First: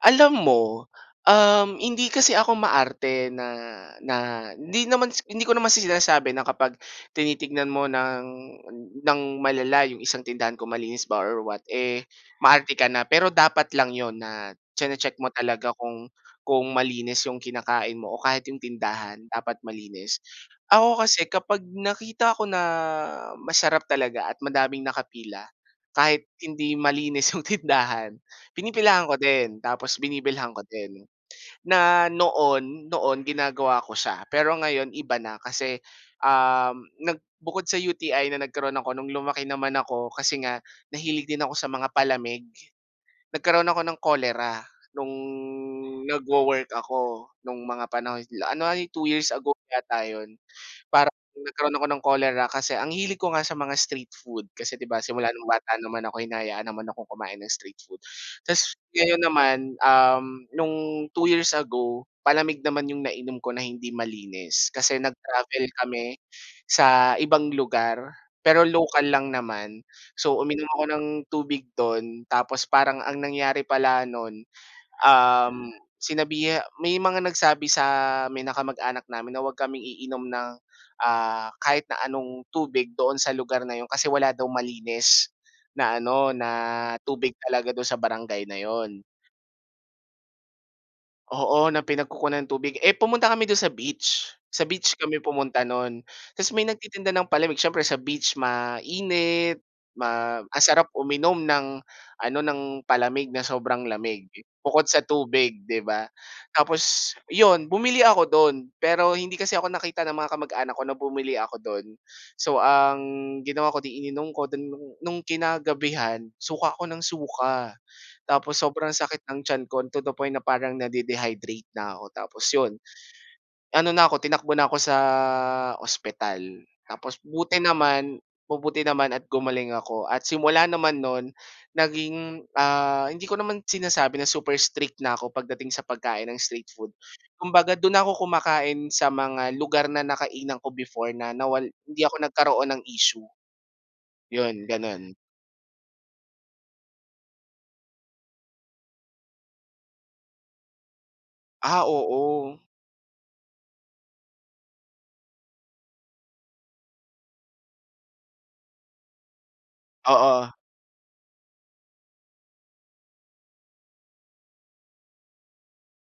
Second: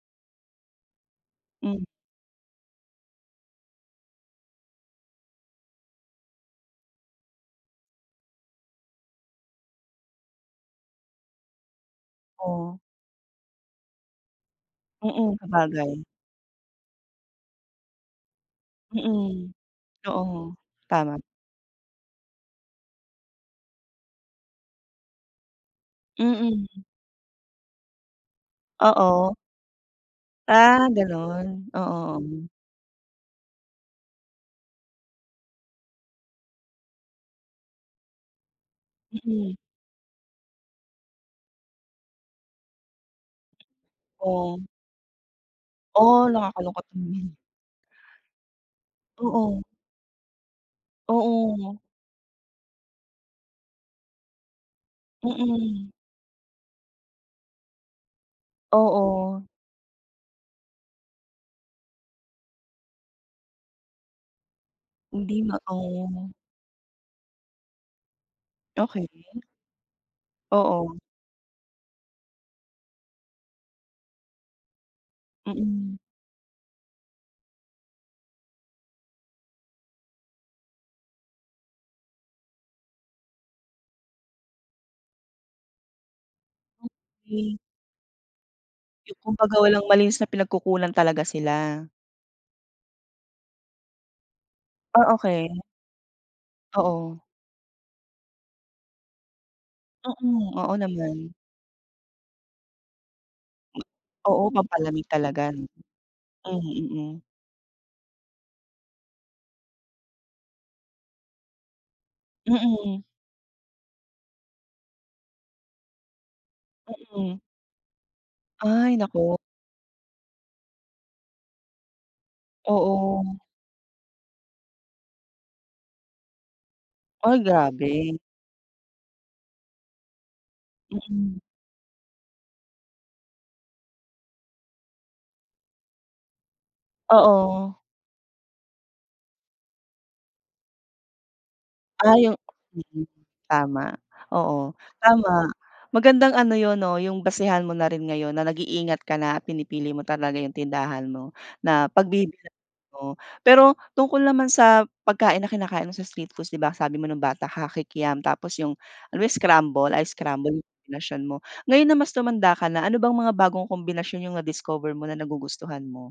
Alam mo, um, Hmm. hindi kasi ako maarte na na hindi naman sa hindi ko naman sinasabi na kapag tinitignan mo ng ng malala 'yong isang tindahan kung malinis ba or what, eh, maarte Oh. ka na. Pero dapat lang 'yon na chine-check mo Mm, talaga sabagay. kung kung malinis 'yong kinakain mo o kahit 'yong tindahan Mm, dapat malinis. oo, Ako tama. kasi kapag nakita ko na masarap talaga at madaming nakapila kahit hindi Mm. malinis 'yong tindahan pinipilahan ko Oo. din tapos binibilhan ko Ah, din. ganon, Na oo, oo. noon noon ginagawa ko siya pero ngayon iba na kasi, um, nag bukod sa UTI na nagkaroon ako, no'ng lumaki Mm. naman ako kasi nga nahilig din ako sa mga palamig. Nagkaroon ako ng cholera Oh. nung Oh, nagwo-work nakakalungkot. ako, Mhm. nung mga panahon la ano nga 'yon 2 years ago Oo. yata 'yon. Parang nagkaroon Oo. ako ng cholera kasi ang hilig ko nga sa mga street food kasi di ba, simula nung bata Mm. naman ako hinahayaan naman akong kumain ng street food. Tapos ngayon Oo. naman, um, nung 2 years ago, palamig naman 'yong nainom ko na hindi malinis kasi Hindi nga, nag-travel kami oh. sa ibang lugar pero local Okey. lang naman. So, uminom ako Oo. ng tubig do'n tapos parang ang nangyari pala no'n, um, Mm. sinabiha may mga nagsabi sa may na kamag-anak namin na 'wag kaming iinom ng, uh, kahit na anong tubig doon sa lugar na 'yon kasi wala daw malinis na ano na Hmm, tubig okey. talaga daw sa barangay na 'yon. Yung kumbaga walang malinis na pinagkukunan talaga Oo, na sila. pinagkukunan ng tubig, eh, pumunta kami dun sa beach. Sa beach Oh, kami pumunta okey. no'n tapos may nagtitinda Oo. ng palamig siyempre sa beach mainit, ma Mm, ang oo sarap naman. uminom ng ano, ng palamig na sobrang lamig Oo, bukod sa pampalamig talaga tubig, no. 'di ba? Mhm, Tapos mm. 'yon, bumili ako do'n pero hindi kasi ako nakita ng mga kamag-anak ko na bumili ako dun. So, ang Mm. ginawa ko, eh, 'di ininom ko dun. Nung kinagabihan, suka ako nang Mm. suka. Tapos sobrang Ay, sakit naku. ng tiyan ko to the point na parang na-de-dehydrate na ako tapos 'yon, Oo. ano na 'ko tinakbo na 'ko sa ospital tapos Ay, buti naman grabe. mabumuti naman at gumaling ako. At simula naman nun Mm. naging, ah, hindi ko naman sinasabi na super strict na ako pagdating sa pagkain ng street food, Oo. kumbaga dun na ako kumakain sa mga lugar na nakainan ko before na nawal hindi ako Ah, yung, nagkaroon ng mm. issue. Tama, 'Yon. oo Ganon. tama. Magandang ano 'yon, oh, yung basehan mo na rin ngayon na nag-iingat ka na pinipili mo talaga yung tindahan mo Ah, na pagbibilhan oo. mo. Pero tungkol naman sa pagkain na kinakain mo sa street foods di ba, sabi mo nung bata ka, Kikiam, tapos yung, ano yun scramble? Ice scramble Oo. yung kombinasyon mo. Ngayon na mas tumanda ka na, ano bang mga bagong kombinasyon yung na-discover mo na nagugustuhan mo?